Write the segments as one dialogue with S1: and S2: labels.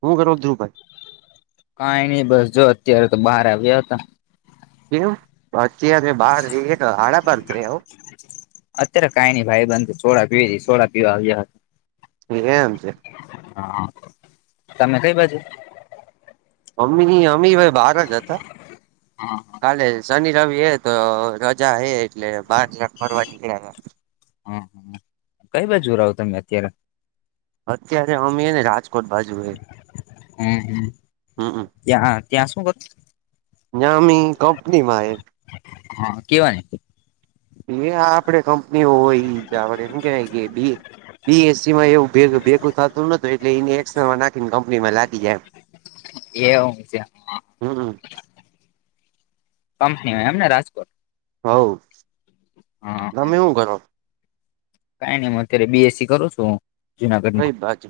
S1: શું કરો ધ્રુવભાઈ?
S2: કાઈ નઈ બસ જો અત્યારે તો બાહાર આવ્યા હતા
S1: એવ અત્યારે બાર એક [unintelligible] સાડા બાર થયા હો
S2: અત્યારે કાઈ નઈ ભાઈબંધ સોડા પીવી સોડા પીવા આવ્યા હતા.
S1: એમ છે. [unintelligible]
S2: હા તમે કઈ બાજુ?
S1: મમ્મી અમ્મી ભાઈ બહાર જ હતા કાલે શનિ રવિ છે તો રજા છે એટલે બાર ચાક ફરવા નીકળ્યા.
S2: હમ હ કઈ બાજુ રહો તમે અત્યારે?
S1: અત્યારે અમે હેને રાજકોટ બાજુ છીએ.
S2: હમ હમ ત્યાં ત્યાં શું હતુ?
S1: ત્યાંની કંપનીમાં એ.
S2: હા કેવા?
S1: એ આપડે કંપનીઓ હોય જ આપડે હૂ કેવાય કે બે બી એસ સીમાં એવું ભેગું થતું ન હોતું એટલે એને એક્સમાં નાખીને કંપનીમાં લાગી જાય એમ. [inaudible]
S2: એવું છે.
S1: હમ હમ.
S2: કંપની હોય એમને રાજકોટ
S1: હોઉ તમે શું કરો?
S2: કાઈ નહી હું અત્યારે બીએસી કરું છું હું
S1: કઈ બાજુ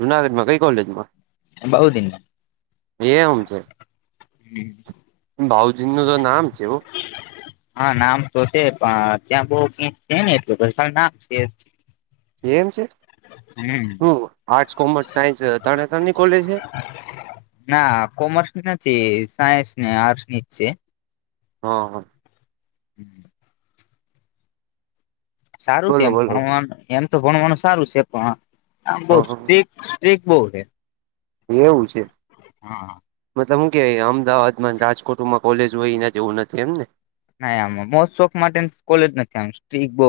S1: જુનાગઢમાં કઈ કોલેજમાં
S2: બહુ દિન
S1: એમ છે?
S2: હમ.
S1: ભઉજીનું તો નામ છે હો.
S2: હા નામ તો છે પણ ત્યાં બહુ કોર્સ છે ને એટલે નામ છે.
S1: એમ છે
S2: હમ
S1: હુ આર્ટસ કોમર્સ સાયન્સ ત્રણે ત્રણની કોલેજ છે.
S2: ના કોમર્સ ની નથી સાયન્સ ને આર્ટસ ની જ છે.
S1: હં હા.
S2: હમ. [inaudible] સારું છે
S1: બોલો
S2: એમ
S1: બોલો
S2: ભણવાનું એમ તો ભણવાનું સારું છે પણ આમ બવ
S1: હા હા
S2: સ્ટ્રીક સ્ટ્રીક બહુ છે.
S1: એવું છે.
S2: હા હા.
S1: મતલબ હું કે અમદાવાદમાં રાજકોટમાં કોલેજ હોય એના જેવું નથી એમ ને
S2: ના આમ મોજ શોખ માટે કોલેજ નથી આમ સ્ટ્રીક બહુ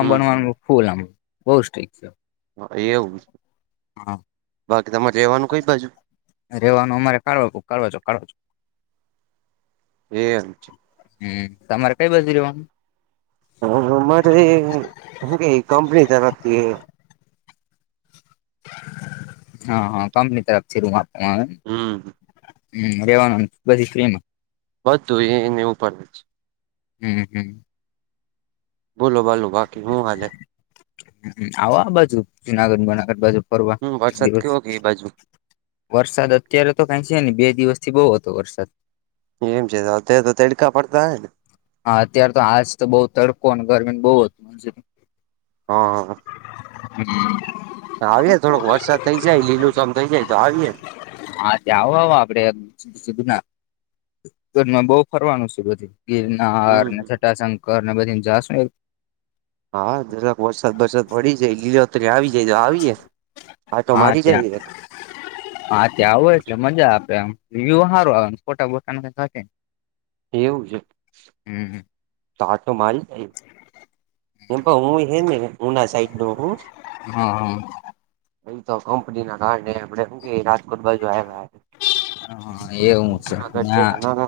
S1: હમ હમ
S2: ફોલમ બહુ સ્ટ્રીક છે.
S1: હ એવું છે.
S2: હા.
S1: બાકી તમારે રહેવાનું કઈ બાજુ?
S2: રહેવાનું અમારે કાળવા કાો કાઢો છો.
S1: એ એમ છે.
S2: હમ તમારે કઈ બાજુ રેવાનું?
S1: મારે હું કે કંપની તરફથી
S2: હા હા કંપની તરફથી રૂમ આપવામાં આવે.
S1: હમ
S2: હમ રેવાનું બધી ફ્રીમાં?
S1: બધું એને એવું પણ છે
S2: હમ હમ.
S1: બોલો બોલો બાકી શું હાલે?
S2: આવો આ બાજુ જુનાગઢ બનાગઢ બાજુ ફરવા
S1: હમ
S2: એક
S1: વરસાદ
S2: દિવસ
S1: કેવો કે એ બાજુ
S2: વરસાદ અત્યારે તો કંઈ છે ને બે દિવસ થી બહુ હતો વરસાદ.
S1: એમ છે તો તો તડકા પડતા હે ને.
S2: હા અત્યારેાર તો આજતો બઉુ તડકો અને ગરમીને બહુ હતું છે.
S1: હા હા.
S2: હ. [unintelligible]
S1: આવીએે થોડોક વરસાદ થઇ જાય લીલું ચમ થઈ જાય તો આવીએ.
S2: હા ત્યાં આવો આવો આપડે સીધું ના. બહુ ફરવાનું છે બધી ગીર.
S1: હમ
S2: નારને છટાશંકરને બધી જાશણી.
S1: હા દરાક વરસાદ વરસાદ પડી જાય લી અત આવી જાય તો આવીયે. હા તો મારી જઈએ.
S2: હા ત્યાં આવો એટલે મજા આપે એમ વ્ય સારું આવે ખોટા બોટા.
S1: એવું છે.
S2: હમ.
S1: તા આ તો મારી. હું હ ને હુના સાઈડ ન હું.
S2: હા હમ.
S1: એ તો કંપની ના ના ન આપે શું કે રાજકોટ બાજુ આવ્યા.
S2: હા એવું છે
S1: જુનાગઢ પેલા નાના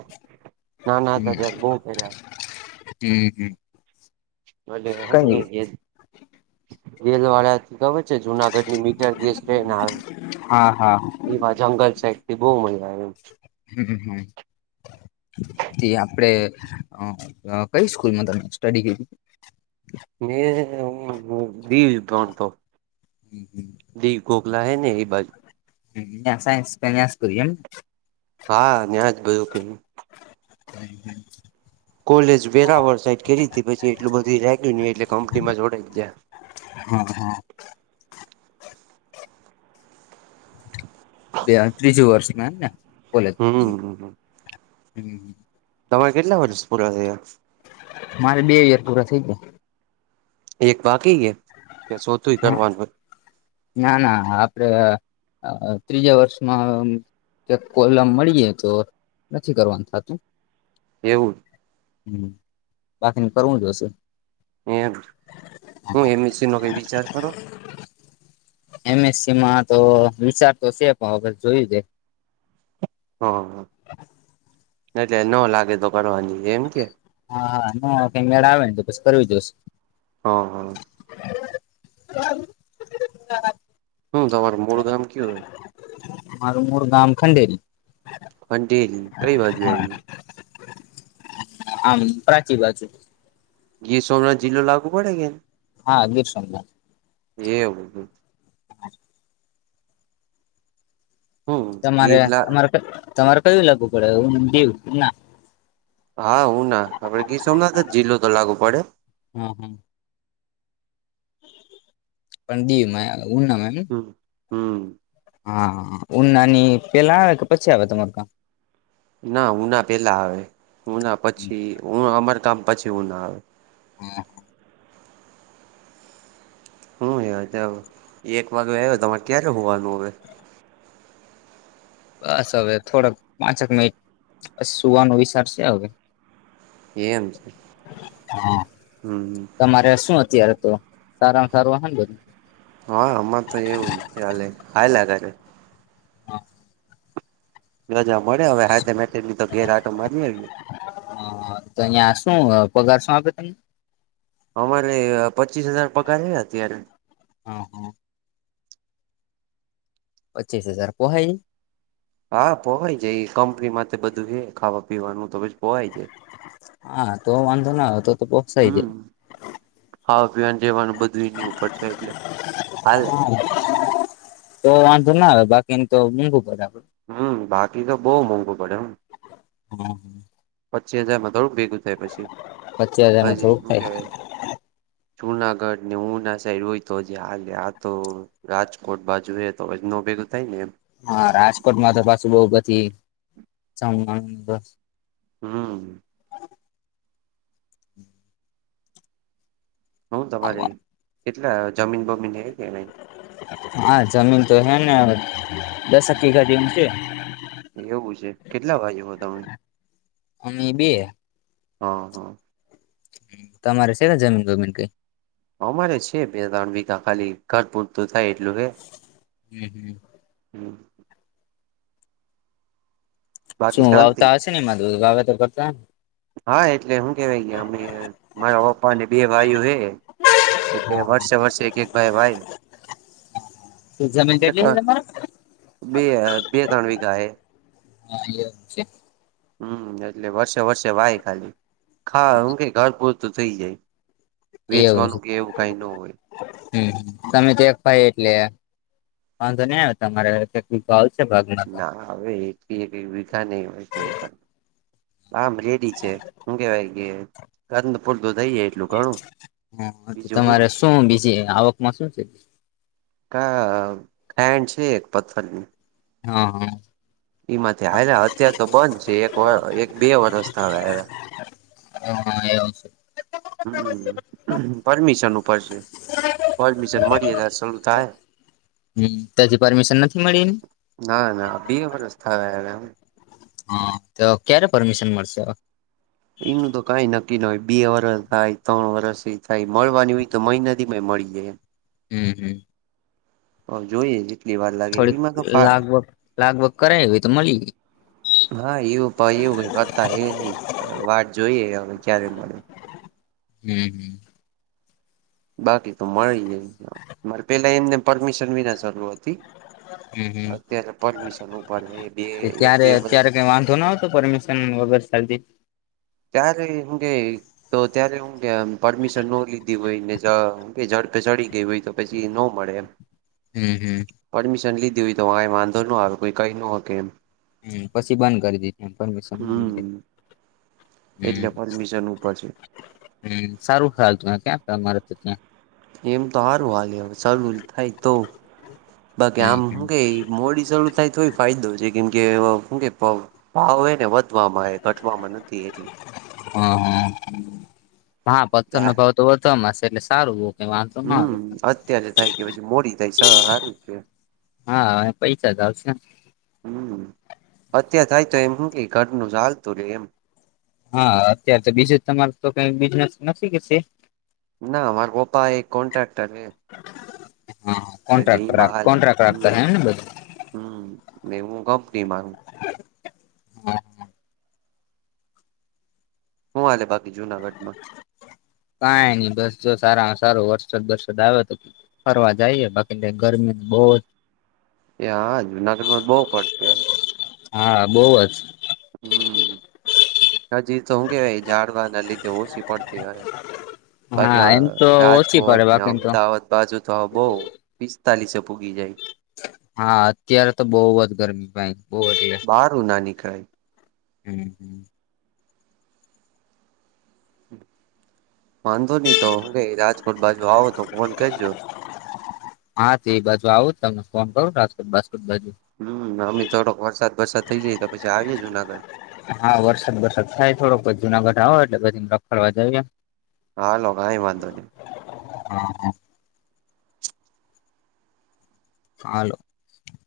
S1: નાના હતા
S2: હમ.
S1: ત્યારે બહુ પેલા
S2: હમ હમ. કઈ
S1: [unintelligible] વલવાડ. ખબર છે જુનાગઢ ની મીટર ગેસ ટ્રેન હા.
S2: હા હા
S1: એવા જંગલ સાઈડ થી બહુ મજા આવે એમ.
S2: હમ હમ. આપણે કઈ સ્કૂલમાં તમે સ્ટડી.
S1: મે હ બીણ તો. દી ગોખલા હૈ ને એ બાજ.
S2: હ સાન્ન્યાસ કરી એમ.
S1: હા ન્યાજ બધુ કે.
S2: હમ હ.
S1: કોલેજ વેરાવર સાઈડ કરી હતી પછી એટલું બધું રાય્યું નહી એટલે કંપની માં જોડાઈ જ જાય.
S2: હા હા. બે ત્રીજું વર્ષમાં આમને કોલેજ નુ
S1: હમ
S2: હમ
S1: તમારા કેટલા વર્ષ પૂરા થયા.
S2: મારે બેવિયર પૂરા થઈ ગયા.
S1: એક બાકીે કે સોતું
S2: હા
S1: કરવાન હો.
S2: ના ના આપડે ત્રીજા વર્ષમાં. કે કોલમ મળીએ તો નથી કરવાનું થતું.
S1: એવું
S2: હમ બાકીને કરવું જોશે
S1: એમ હું એમ નો કઈ વિચાર કરો
S2: એમએસસી માં તો વિચાર તો છે પણ હગર જોયું જ.
S1: હ હ.
S2: હ.
S1: એટલે ન લાગે તો કરવાની એમ કે.
S2: હા હા ના કઈ મેળા આવે ને તો પછી કરવી દઈ.
S1: હમ હા. હું તમાર મોળ ગામ ક હોય.
S2: મારમર ગામ ખંડેરી.
S1: હાજી કઈ બાજુ.
S2: આમ પ્રાચી બાજુ.
S1: ગી સોમનાથ જિલ્લો લાગુ કરે ગયા.
S2: હા દીર શન્યા.
S1: એવું હું
S2: તમારે
S1: ગીર લા
S2: તમારે તમારે કયું લાગવું પડે હું દીવ ના
S1: હા હું ના આપડે કીસોમ ના તો જીલોું તો લાગુ પડે
S2: હમ હમ પણ દ ઉં નામ
S1: હમ હમ
S2: હા ઉનાની પેલા આવે કે પછી આવે તમારું કામ
S1: ના ઉના પહેલાં આવે ઉના પછી હું અમાર કામ પછી ઉઊ ના આવે
S2: હમ
S1: હું હ એક વાગ્ય આવ્યો તમારે ક્યારે હોવાનું હવે
S2: બસ હવે થોડાક પાંચક મિનિટ સુવાનો વિચાર છે હવે
S1: એમ છે
S2: હા
S1: હમ
S2: તમારે શું અત્યારે તો સારામાં સારું હ ને બધ
S1: હા અમાં તો એવું જ હલે હાલાાગે છે
S2: હા
S1: જા મળે હવે હા તો ઘેર આટો મારી
S2: હ તો અહં શું પગાર શું આપે તમને
S1: અમારે પચીસ હજાર પગારે અત્યારે
S2: હા હા પચીસ હજાર કો હ
S1: હા પોવાય જાય કંપનીમાં બધું છે ખાવા પીવાનું તો બ પોવાય જાય
S2: હા તો વાંધો ન તો તો પોક્સા જે
S1: હા અભિયાન જવાનું બધુંની ઉપર છે એટલે હાલે
S2: તો આ તો ના આવે બાકીને તો મોંઘું પડે આપડે
S1: હમ્મ બાકી તો બહુ મોંઘું પડે એમ.
S2: હમ
S1: પચી હજારમાં થોડું ભેગું થાય પછી
S2: પચી હજાર માં
S1: હજી
S2: થોડું
S1: શું
S2: ફાય
S1: કેવાય જુનાગઢ ને ઉું ના સાઈડ હોય તો જ હ લ આ તો રાજકોટ બાજુ એ તો એજ ન ભેગલ થાય ને એમ.
S2: હા રાજકોટમાં તો પાછું બઉ બધી જમવાનું
S1: હમ્મ. હું તમારે એટલા જમીન બમીન હે કે નઈ.
S2: હા જમીન તો હે ને દશ એક વિઘા જેમ છે.
S1: એવું છે કેટલા ભાઈઓ હો તમે?
S2: અમે બે
S1: હા હા.
S2: તમારે છે કે જમીન ગમીન કઈ.
S1: અમારે છે બે-ત્રણ વીઘા ખાલી ઘર પૂરતું થાય એટલું હે.
S2: હમ હમ
S1: હમ. બાકી
S2: શું
S1: શાંતિ
S2: વાવતા હશે ને એમાંધું વાવેતર કરતા.
S1: હા એટલે હું કેવાય ગયા અમે મારા પપ્પાને બે ભાઈઓ હે એટલે વર્ષે વર્ષે એક એક ભાઈ ભાઈ
S2: એ જમીન કેટલી
S1: ક
S2: તમારે?
S1: બે બે ત્રણ વિઘા હે.
S2: હા એ છે.
S1: હમ્મ એટલે વર્ષે વર્ષે વાય ખાલી ખા હ કે ઘર પૂર તું થઇ જાય. વેચવાનું કે એવું કઈ ન હોય.
S2: હમ્મ તમે એક ભાઈ એટલે વાંધો નહી આવે તમારે. ભાવ છે ભાગના તો.
S1: ના હવે એ એક વીઘા નહી હોય કર. આમ રેડી છે શું કેવાય કે ગંધ પૂરતું થઈ જાય એટલું ઘણું
S2: હ તો
S1: બીજું હું
S2: તમારે શું બીજી આવકમાં શું છે.
S1: તા ટાઈમ છે, એક પથ્થરની.
S2: હા હા.
S1: ઈમાંથી હાલ્યા અત્યાર તો બંધ છે એક વર એક-બે વરષ થવા આયવા.
S2: [unintelligible]
S1: હમ્મ પરમિશન ઉપર છે. પડમિશન મળી ચલુ થાય.
S2: તથી પરમિશન નથી મળી.
S1: ના, ના બે વરસ થવા આયવા એમ.
S2: હા તો ક્યારે પરમિશન મળશે.
S1: એનું તો કઈ નક્કી ન હો બે વરષ થાય ત્રણ વરષ થાય મળવાની હોય તો મહિના થી મળી જાય એમ
S2: હમ્મ હમ્મ
S1: હ જોઈએ જ.
S2: થોડીક લાગવગ લાગવગ કરાઈ હોય તો મલી
S1: હા એવું પણ એવું ક કરતા હ નહી વાત જોઈએ હવે ક્યારે મળે
S2: હમ હમ.
S1: બાકી તો મળી જાય, માર પેલા એમને પરમિશન વિના શરૂ હતી.
S2: હમ, હમ
S1: અત્યારે પરમિશન ઉપર બે
S2: તે
S1: એક બે
S2: ત્યારે
S1: વર્ષ
S2: ત્યારે કાઈ વાંધો ના આવતો પરમિશન વગર [unintelligible]
S1: ત્યારે હું કે તો ત્યારે હું કે આમ પરમિશન ન લીધી હોયને મ કે જડ ચડી ગઈ હોય તો પછી ન મળે એમ.
S2: હમ હમ.
S1: પરમિશન લીધી હોય તો કઈ વાંધો ન આવે કોઈ કઈ ન હો કે એમ.
S2: હમ, પસી બંધ કરી દે પરમિશન મલી જાય.
S1: હમ
S2: હમ્મ
S1: એટલે પરમિશન ઉપર છે
S2: હમ્મ સારું ખ્યાલ ત ક્યાં [unintelligible]
S1: એમ તો હારું હલે હવે શરૂરી થાય તો બાકી
S2: હમ
S1: આમ
S2: હમ
S1: હુ કે મોડી શરૂુ થાય થઈ ફાયદો છે કેમ કે કે ભાવ હો ને વધવામાં હે ઘટવામાં નથી એટલી
S2: હઅ, હઅ હા, પથ્થરના ભાવ તો તો અમાર શે એટલે સારું. કઈ વાંધો ના
S1: હમ,
S2: આવે
S1: અત્યારે થાય કે પછી મોડી થાય સ હારું કે.
S2: હા પૈસા જ આવશેને.
S1: હમ, અત્યાર થાય તો એમ હુ કે ઘરનું જાલતું રે એમ.
S2: હા અત્યારે તો બીજું તમાર તો કઈ બિઝનેસ નથી સે
S1: ના, માર પપ્પા એક કોન્ટ્રાક્ટર હે.
S2: હા
S1: એટલે
S2: કોન્ટ્રાક્ટર
S1: એમાં હાલે
S2: કોન્ટ્રાક્ટર
S1: હમ
S2: રાખતા હે ને બધ.
S1: હમ ને હું કંપની મા
S2: [inaudible]
S1: હું હાલે બાકી જુનાગઢમાં?
S2: કઈ નઈ બસ જો સારામાં સારો વરસાદ બરસદ આવ્યો તો ફરવા જાઈએ બાકી ત્યાં ગરમી બઉ જ
S1: એ હા જુનાગઢમાં તો બઉ પડતી હવે.
S2: હા, બોઉ જ.
S1: હમ્મ હજી તો શું કેવાય ઝડવા ના લીધે ઓછી પડતી હ
S2: હા
S1: બાકી
S2: એમ તો ઓછી
S1: રાજકોટ
S2: પડે
S1: ને
S2: બાકી એમ તો
S1: અમદાવાદ. તાજુ તો હવ બઉ પિસ્તાલીસે પોગી જાય.
S2: હા, અત્યારે તો બઉ જ ગરમી ભાઈ બઉ એટલે.
S1: હારું ના નીકળાય
S2: હમ્મ હમ્મ
S1: વાંધો ની તો હું કઈ રાજકોટ બાજુ આવો તો ફોન કરજો.
S2: હા તે એ બાજુ આવું તમને ફોન કરું રાજકોટ બાસ્કોટ બાજુ.
S1: હમ્મ અમે થોડોક વરસાદ વરસાદ થઇ જાયએ તો પછી આવીએ જુનાગઢ.
S2: હા વરસાદ વરસાદ થાય થોડોક પછી જુનાગઢા આવો એટલે બધીને રખાડવા જઈએ.
S1: હાલો કાઈ વાંધો નઈ.
S2: [inaudible] હાલો.